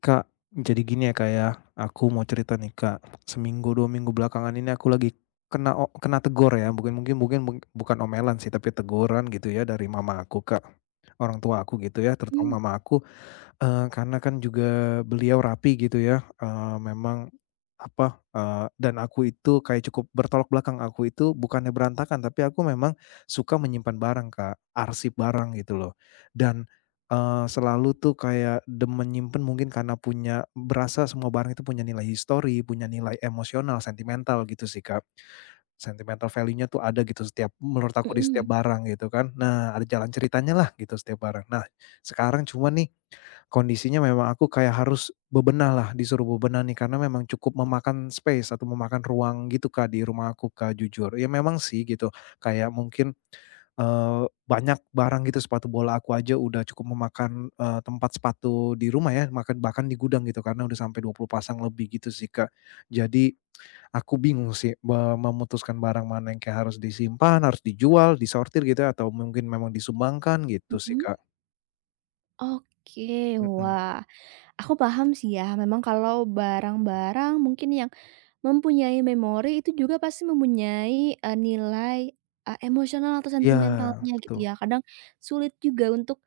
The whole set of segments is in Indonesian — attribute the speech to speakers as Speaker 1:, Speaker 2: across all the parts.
Speaker 1: Kak, jadi gini ya, Kak, ya. Aku mau cerita nih, Kak. Seminggu, 2 minggu belakangan ini aku lagi kena tegur ya, mungkin mungkin mungkin mung bukan omelan sih, tapi teguran gitu ya dari mama aku, Kak. Orang tua aku gitu ya,
Speaker 2: Mmm,
Speaker 1: terutama mama aku. Karena kan juga beliau rapi gitu ya, memang apa, dan aku itu kayak cukup bertolak belakang, aku itu bukannya berantakan, tapi aku memang suka menyimpan barang Kak, arsip barang gitu loh. Dan, selalu tuh kayak demen nyimpen mungkin karena punya berasa semua barang itu punya nilai histori, punya nilai emosional, sentimental gitu sih Kak. Sentimental value-nya tuh ada gitu setiap menurut aku di setiap
Speaker 2: mhm
Speaker 1: barang gitu kan. Nah, ada jalan ceritanya lah gitu setiap barang. Nah, sekarang cuma nih kondisinya memang aku kayak harus bebenah lah, disuruh bebenah nih karena memang cukup memakan space atau memakan ruang gitu, Kak, di rumah aku, Kak, jujur. Ya memang sih gitu, kayak mungkin, eee, banyak barang gitu sepatu bola aku aja udah cukup memakan, tempat sepatu di rumah ya, makan bahkan di gudang gitu karena udah sampai 20 pasang lebih gitu sih, Kak. Jadi aku bingung sih memutuskan barang mana yang kayak harus disimpan, harus dijual, disortir gitu ya, atau mungkin memang disumbangkan gitu sih,
Speaker 2: mhm.
Speaker 1: Kak.
Speaker 2: Oke,
Speaker 1: Mhm.
Speaker 2: wah, aku paham sih ya, memang kalau barang-barang mungkin yang mempunyai memori itu juga pasti mempunyai, nilai, emosional atau
Speaker 1: Iya,
Speaker 2: sentimentalnya gitu
Speaker 1: betul
Speaker 2: ya. Kadang sulit juga untuk,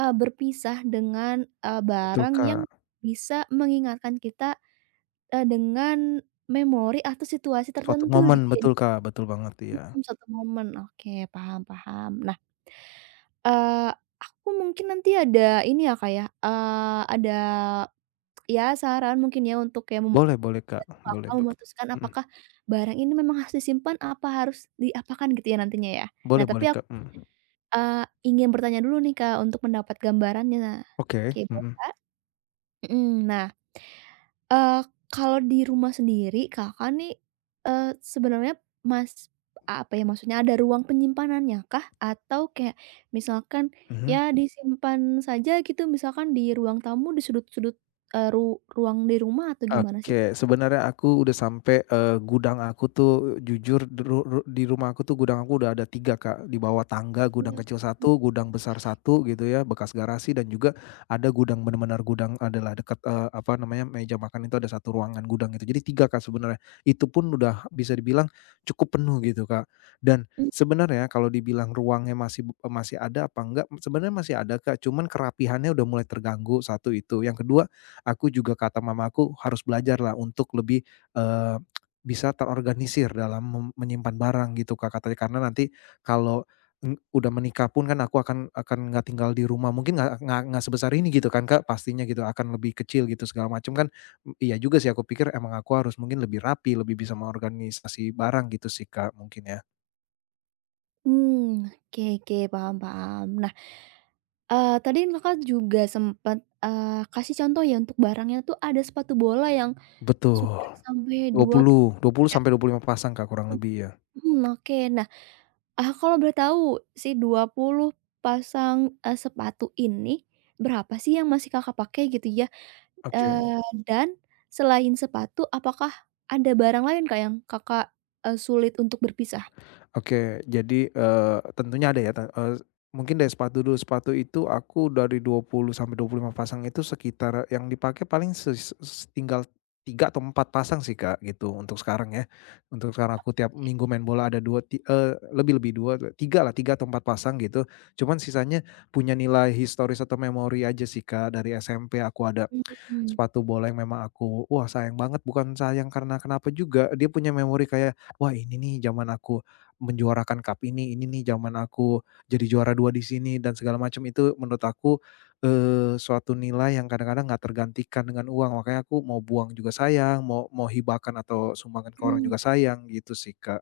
Speaker 2: berpisah dengan,
Speaker 1: betul,
Speaker 2: barang yang
Speaker 1: Kak.
Speaker 2: bisa mengingatkan kita, dengan memori atau situasi
Speaker 1: Suatu
Speaker 2: tertentu
Speaker 1: momen,
Speaker 2: gitu ya
Speaker 1: betul,
Speaker 2: di.
Speaker 1: Kak, betul banget, iya.
Speaker 2: Mhm, Suatu momen. Oke, paham paham. Nah, Eee, aku mungkin nanti ada ini ya, Kak, ya, ada ya saran mungkin ya untuk kayak
Speaker 1: Boleh boleh, Kak,
Speaker 2: bantu
Speaker 1: boleh,
Speaker 2: Kakak memutuskan
Speaker 1: mhm,
Speaker 2: apakah barang ini memang harus disimpan apa harus diapakan gitu ya nantinya ya. Nah
Speaker 1: boleh
Speaker 2: tapi
Speaker 1: boleh,
Speaker 2: aku,
Speaker 1: Kak, mhm.
Speaker 2: ingin bertanya dulu nih, Kak, untuk mendapat gambarannya.
Speaker 1: Oke,
Speaker 2: Oke boleh,
Speaker 1: mhm,
Speaker 2: Kak? Mhm. Nah, Eee, kalau di rumah sendiri Kakak nih, eee, sebenarnya mas apa ya, maksudnya ada ruang penyimpanannya kah? Atau kayak misalkan
Speaker 1: mhm.
Speaker 2: ya disimpan saja gitu, misalkan di ruang tamu, di sudut-sudut, eee, ru ruang di rumah atau gimana sih, Kak?
Speaker 1: Oke, sebenarnya aku udah sampai, gudang aku tuh jujur di rumah aku tuh gudang aku udah ada 3 Kak. Di bawah tangga gudang kecil satu, gudang besar satu gitu ya, bekas garasi dan juga ada gudang benar-benar gudang adalah dekat, apa namanya, meja makan itu ada satu ruangan gudang gitu. Jadi 3 Kak, sebenarnya. Itu pun udah bisa dibilang cukup penuh gitu, Kak. Dan sebenarnya kalau dibilang ruangnya masih masih ada apa enggak, sebenarnya masih ada, Kak, cuman kerapihannya udah mulai terganggu, satu itu. Yang kedua. Aku juga kata mamaku harus belajarlah untuk lebih, eee, bisa terorganisir dalam menyimpan barang gitu Kak katanya karena nanti kalau, udah menikah pun kan aku akan nggak tinggal di rumah mungkin nggak sebesar ini gitu kan Kak pastinya gitu akan lebih kecil gitu segala macam kan, iya juga sih aku pikir emang aku harus mungkin lebih rapi lebih bisa mengorganisasi barang gitu sih Kak mungkin ya.
Speaker 2: Mmm, oke oke, paham paham. Nah, tadi Kakak juga sempet, kasih contoh ya untuk barangnya tuh ada sepatu bola yang sudah
Speaker 1: Betul,
Speaker 2: sampai 20
Speaker 1: 20, 20
Speaker 2: ya?
Speaker 1: sampai 25 pasang Kak kurang lebih ya.
Speaker 2: Mhm, oke. Nah, kalau boleh tahu, si 20 pasang, sepatu ini, berapa sih yang masih Kakak pakai gitu ya?
Speaker 1: Oke.
Speaker 2: Eee, dan selain sepatu, apakah ada barang lain Kak, yang Kakak, sulit untuk berpisah?
Speaker 1: Oke, jadi, tentunya ada ya, mungkin dari sepatu dulu, sepatu itu aku dari 20 sampai 25 pasang itu sekitar yang dipakai paling ses s tinggal 3 atau 4 pasang sih, Kak, gitu untuk sekarang ya. Untuk sekarang aku tiap minggu main bola ada lebih lebih 2 tiga lah, 3 atau 4 pasang gitu. Cuman sisanya punya nilai historis atau memori aja sih, Kak, dari SMP aku ada
Speaker 2: Mhm,
Speaker 1: sepatu bola yang memang aku wah sayang banget, bukan sayang karena kenapa juga, dia punya memori kayak, "Wah ini nih zaman aku menjuarakan cup ini nih zaman aku jadi juara 2 di sini," dan segala macam. Itu menurut aku, suatu nilai yang kadang-kadang nggak tergantikan dengan uang, makanya aku mau buang juga sayang, mau mau hibahkan atau sumbangan ke orang
Speaker 2: mmm,
Speaker 1: juga sayang, gitu sih, Kak.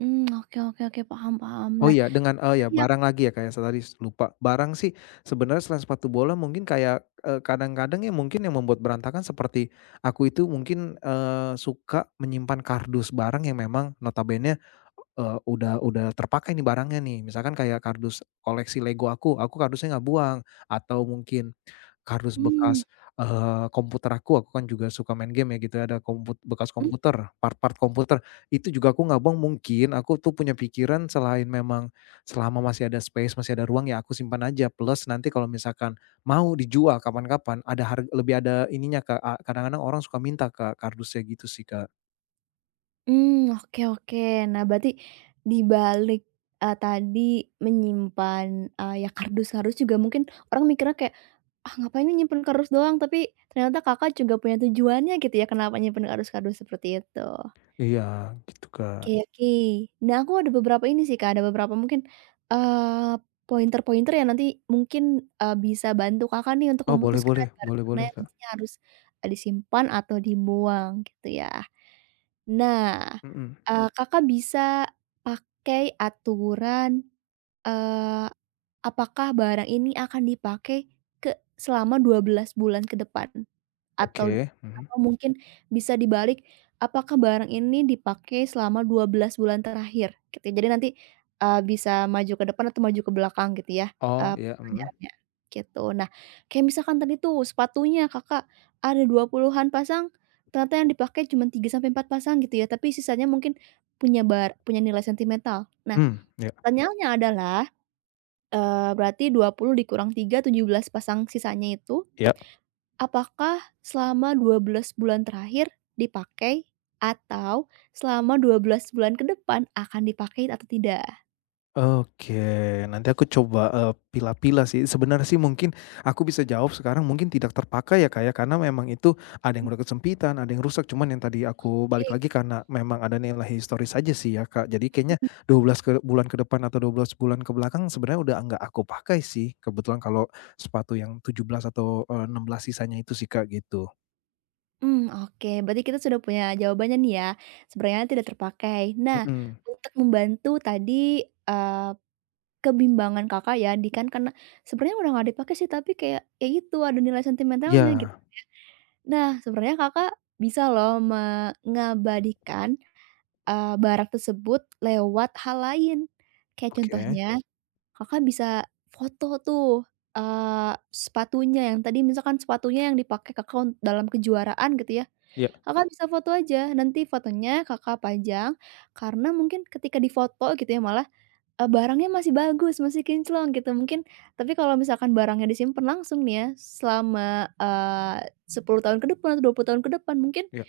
Speaker 2: mmm, oke oke oke, paham paham.
Speaker 1: Oh
Speaker 2: Nah,
Speaker 1: iya,
Speaker 2: tadi yang
Speaker 1: barang lagi ya, kayak saya tadi lupa. Barang sih sebenarnya selain sepatu bola mungkin kayak, kadang-kadang ya mungkin yang membuat berantakan seperti aku itu mungkin, suka menyimpan kardus barang yang memang notabene, eee, udah terpakai nih barangnya nih. Misalkan kayak kardus koleksi Lego aku kardusnya nggak buang, atau mungkin kardus
Speaker 2: mmm.
Speaker 1: bekas, komputer aku kan juga suka main game ya gitu ya, ada bekas komputer, part-part komputer itu juga aku nggak mungkin aku tuh punya pikiran selain memang selama masih ada space, masih ada ruang, ya aku simpan aja. Plus nanti kalau misalkan mau dijual kapan-kapan, ada harga lebih ada ininya Kak, kadang-kadang orang suka minta Kak, kardusnya gitu sih Kak.
Speaker 2: Mmm, oke oke. Nah, berarti di balik, tadi menyimpan, ya kardus-kardus juga mungkin orang mikirnya kayak, "Ah, ngapain nih nyimpen kardus doang?" Tapi ternyata Kakak juga punya tujuannya gitu ya kenapa nyimpen kardus-kardus seperti itu.
Speaker 1: Iya gitu
Speaker 2: Oke
Speaker 1: Kak.
Speaker 2: oke. Nah, aku ada beberapa ini sih, Kak, ada beberapa mungkin, eee, pointer-pointer yang nanti mungkin, bisa bantu Kakak nih untuk
Speaker 1: Oh boleh
Speaker 2: memutuskan
Speaker 1: boleh
Speaker 2: barang
Speaker 1: boleh
Speaker 2: mana
Speaker 1: boleh
Speaker 2: yang
Speaker 1: Kak.
Speaker 2: nantinya harus, disimpan atau dibuang gitu ya. Nah,
Speaker 1: Mhm.
Speaker 2: Kakak bisa pakai aturan, eee, apakah barang ini akan dipakai selama 12 bulan ke depan. Atau
Speaker 1: Oke, mhm.
Speaker 2: atau mungkin bisa dibalik, apakah barang ini dipakai selama 12 bulan terakhir, gitu, ya. Jadi nanti, bisa maju ke depan atau maju ke belakang gitu ya,
Speaker 1: Oh iya, mhm.
Speaker 2: pertanyaannya, gitu. Nah, kayak misalkan tadi tuh sepatunya Kakak ada 20-an pasang, ternyata yang dipakai cuma 3 sampai 4 pasang gitu ya, tapi sisanya mungkin punya punya nilai sentimental. Nah,
Speaker 1: Mmm, iya
Speaker 2: pertanyaannya adalah, berarti 20 dikurang tiga 17 pasang sisanya itu.
Speaker 1: iya.
Speaker 2: Apakah selama 12 bulan terakhir dipakai atau selama 12 bulan ke depan akan dipakai atau tidak?
Speaker 1: Oke, nanti aku coba, pilah-pilah sih. Sebenarnya sih mungkin aku bisa jawab sekarang mungkin tidak terpakai ya, Kak, ya, karena memang itu ada yang udah kesempitan, ada yang rusak, cuman yang tadi aku balik
Speaker 2: Oke,
Speaker 1: lagi karena memang ada nilai historis aja sih ya, Kak. Jadi kayaknya
Speaker 2: mhm.
Speaker 1: 12 ke bulan ke depan atau 12 bulan ke belakang sebenarnya udah nggak aku pakai sih, kebetulan kalau sepatu yang 17 atau, eh, 16 sisanya itu sih, Kak, gitu.
Speaker 2: Mhm, oke, berarti kita sudah punya jawabannya nih ya, sebenarnya tidak terpakai. Nah,
Speaker 1: Mhm.
Speaker 2: untuk membantu tadi, eee, kebimbangan Kakak ya, kan karena sebenarnya udah nggak dipakai sih, tapi kayak ya itu ada nilai sentimentalnya gitu
Speaker 1: Iya,
Speaker 2: kan ya. Nah, sebenarnya Kakak bisa loh mengabadikan barang tersebut lewat hal lain. Kayak
Speaker 1: oke.
Speaker 2: contohnya, Kakak bisa foto tuh, sepatunya yang tadi misalkan sepatunya yang dipakai Kakak dalam kejuaraan gitu ya,
Speaker 1: Ya,
Speaker 2: Kakak bisa foto aja, nanti fotonya Kakak pajang, karena mungkin ketika difoto gitu ya malah barangnya masih bagus, masih kinclong gitu mungkin tapi kalau misalkan barangnya disimpen langsung nih ya selama, eee, 10 tahun ke depan, atau 20 tahun ke depan mungkin,
Speaker 1: ya.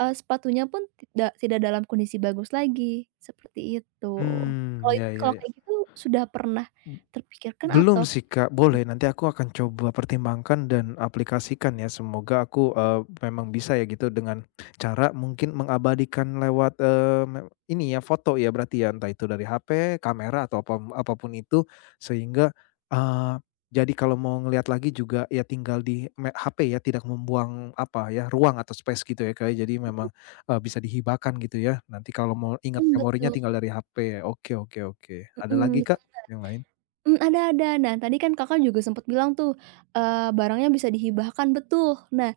Speaker 2: sepatunya pun tidak tidak dalam kondisi bagus lagi, seperti itu.
Speaker 1: Hmm,
Speaker 2: Kalau it
Speaker 1: ya ya
Speaker 2: kalau
Speaker 1: ya.
Speaker 2: kayak gitu sudah pernah terpikirkan
Speaker 1: Belum
Speaker 2: atau.
Speaker 1: sih, Kak. Boleh, nanti aku akan coba pertimbangkan dan aplikasikan ya. Semoga aku, memang bisa ya gitu dengan cara mungkin mengabadikan lewat, eee, me ini ya, foto ya berarti ya, entah itu dari HP, kamera, atau apapun itu sehingga, eee, jadi kalau mau ngelihat lagi juga ya tinggal di HP ya, tidak membuang apa ya, ruang atau space gitu ya, Kak, ya. Jadi memang, bisa dihibahkan gitu ya. Nanti kalau mau ingat
Speaker 2: Mhm,
Speaker 1: memorinya
Speaker 2: betul,
Speaker 1: tinggal dari HP. Oke oke oke. Ada
Speaker 2: mhm.
Speaker 1: lagi, Kak, yang lain?
Speaker 2: Mmm, ada ada. Nah, tadi kan Kakak juga sempet bilang tuh, barangnya bisa dihibahkan, betul. Nah,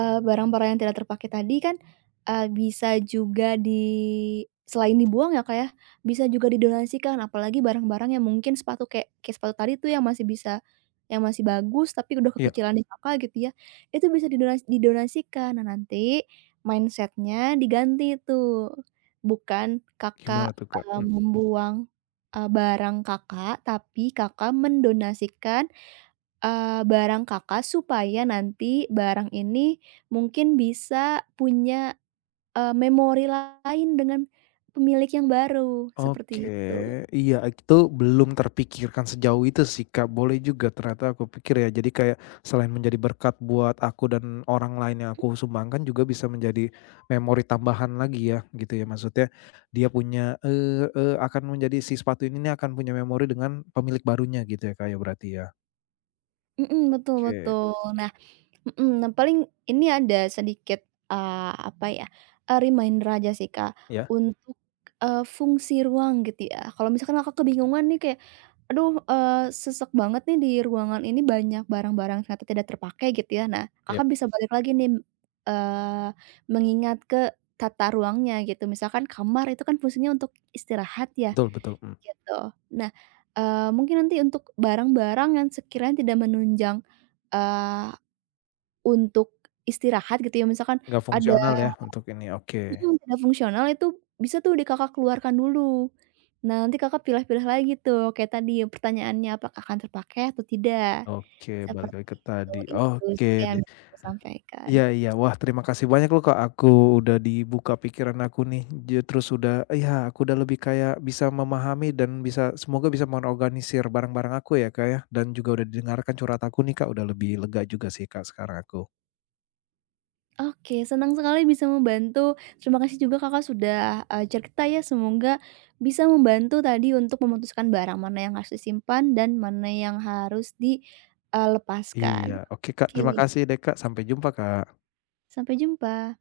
Speaker 2: barang-barang yang tidak terpakai tadi kan, bisa juga selain dibuang ya, Kak, ya, bisa juga didonasikan, apalagi barang-barang yang mungkin sepatu kayak kayak sepatu tadi tuh yang masih bagus tapi udah
Speaker 1: Iya.
Speaker 2: kekecilan di Kakak gitu ya, itu bisa didonasikan. Nah, nanti mindset-nya diganti tuh, bukan
Speaker 1: Gimana
Speaker 2: Kakak,
Speaker 1: tuh, Kak?
Speaker 2: membuang barang Kakak, tapi Kakak mendonasikan, barang Kakak supaya nanti barang ini mungkin bisa punya, memori lain dengan pemilik yang baru, seperti
Speaker 1: Oke,
Speaker 2: itu.
Speaker 1: iya itu belum terpikirkan sejauh itu sih, Kak, boleh juga ternyata aku pikir ya, jadi kayak selain menjadi berkat buat aku dan orang lain yang aku sumbangkan juga bisa menjadi memori tambahan lagi ya, gitu ya maksudnya dia punya, eee eee, akan menjadi si sepatu ini nih akan punya memori dengan pemilik barunya gitu ya, Kak, ya berarti ya?
Speaker 2: Mhm, betul
Speaker 1: Oke,
Speaker 2: betul. Nah mhm, nah, paling ini ada sedikit, apa ya, reminder aja sih Kak,
Speaker 1: iya
Speaker 2: untuk, fungsi ruang gitu ya. Kalau misalkan Kakak kebingungan nih kayak Aduh, sesek banget nih di ruangan ini banyak barang-barang ternyata tidak terpakai gitu ya. Nah,
Speaker 1: iya,
Speaker 2: Kakak bisa balik lagi nih, eee, mengingat ke tata ruangnya gitu. Misalkan kamar itu kan fungsinya untuk istirahat ya,
Speaker 1: betul betul,
Speaker 2: gitu. Nah, mungkin nanti untuk barang-barang yang sekiranya tidak menunjang, eee, untuk istirahat gitu ya, misalkan
Speaker 1: nggak
Speaker 2: ada.
Speaker 1: fungsional ya untuk ini, oke
Speaker 2: Mhm, tidak fungsional itu bisa tuh di Kakak keluarkan dulu. Nah, nanti Kakak pilah-pilah lagi tuh kayak tadi pertanyaannya apakah akan terpakai atau tidak,
Speaker 1: oke balik
Speaker 2: seperti
Speaker 1: lagi ke
Speaker 2: itu.
Speaker 1: tadi,
Speaker 2: Itu
Speaker 1: oke.
Speaker 2: sih Kak, yang bisa aku sampaikan.
Speaker 1: Iya iya. Wah, terima kasih banyak loh, Kak, aku udah dibuka pikiran aku nih, terus udah iya, aku udah lebih kayak bisa memahami dan bisa semoga bisa mengorganisir barang-barang aku ya, Kak, ya, dan juga udah didengarkan curhat aku nih, Kak, udah lebih lega juga sih, Kak, sekarang aku.
Speaker 2: Oke, senang sekali bisa membantu. Terima kasih juga Kakak sudah, cerita ya, semoga bisa membantu tadi untuk memutuskan barang mana yang harus disimpan dan mana yang harus
Speaker 1: Iya.
Speaker 2: lepaskan.
Speaker 1: Oke, Kak, terima
Speaker 2: Oke,
Speaker 1: kasih deh, Kak. Sampai jumpa, Kak.
Speaker 2: sampai jumpa.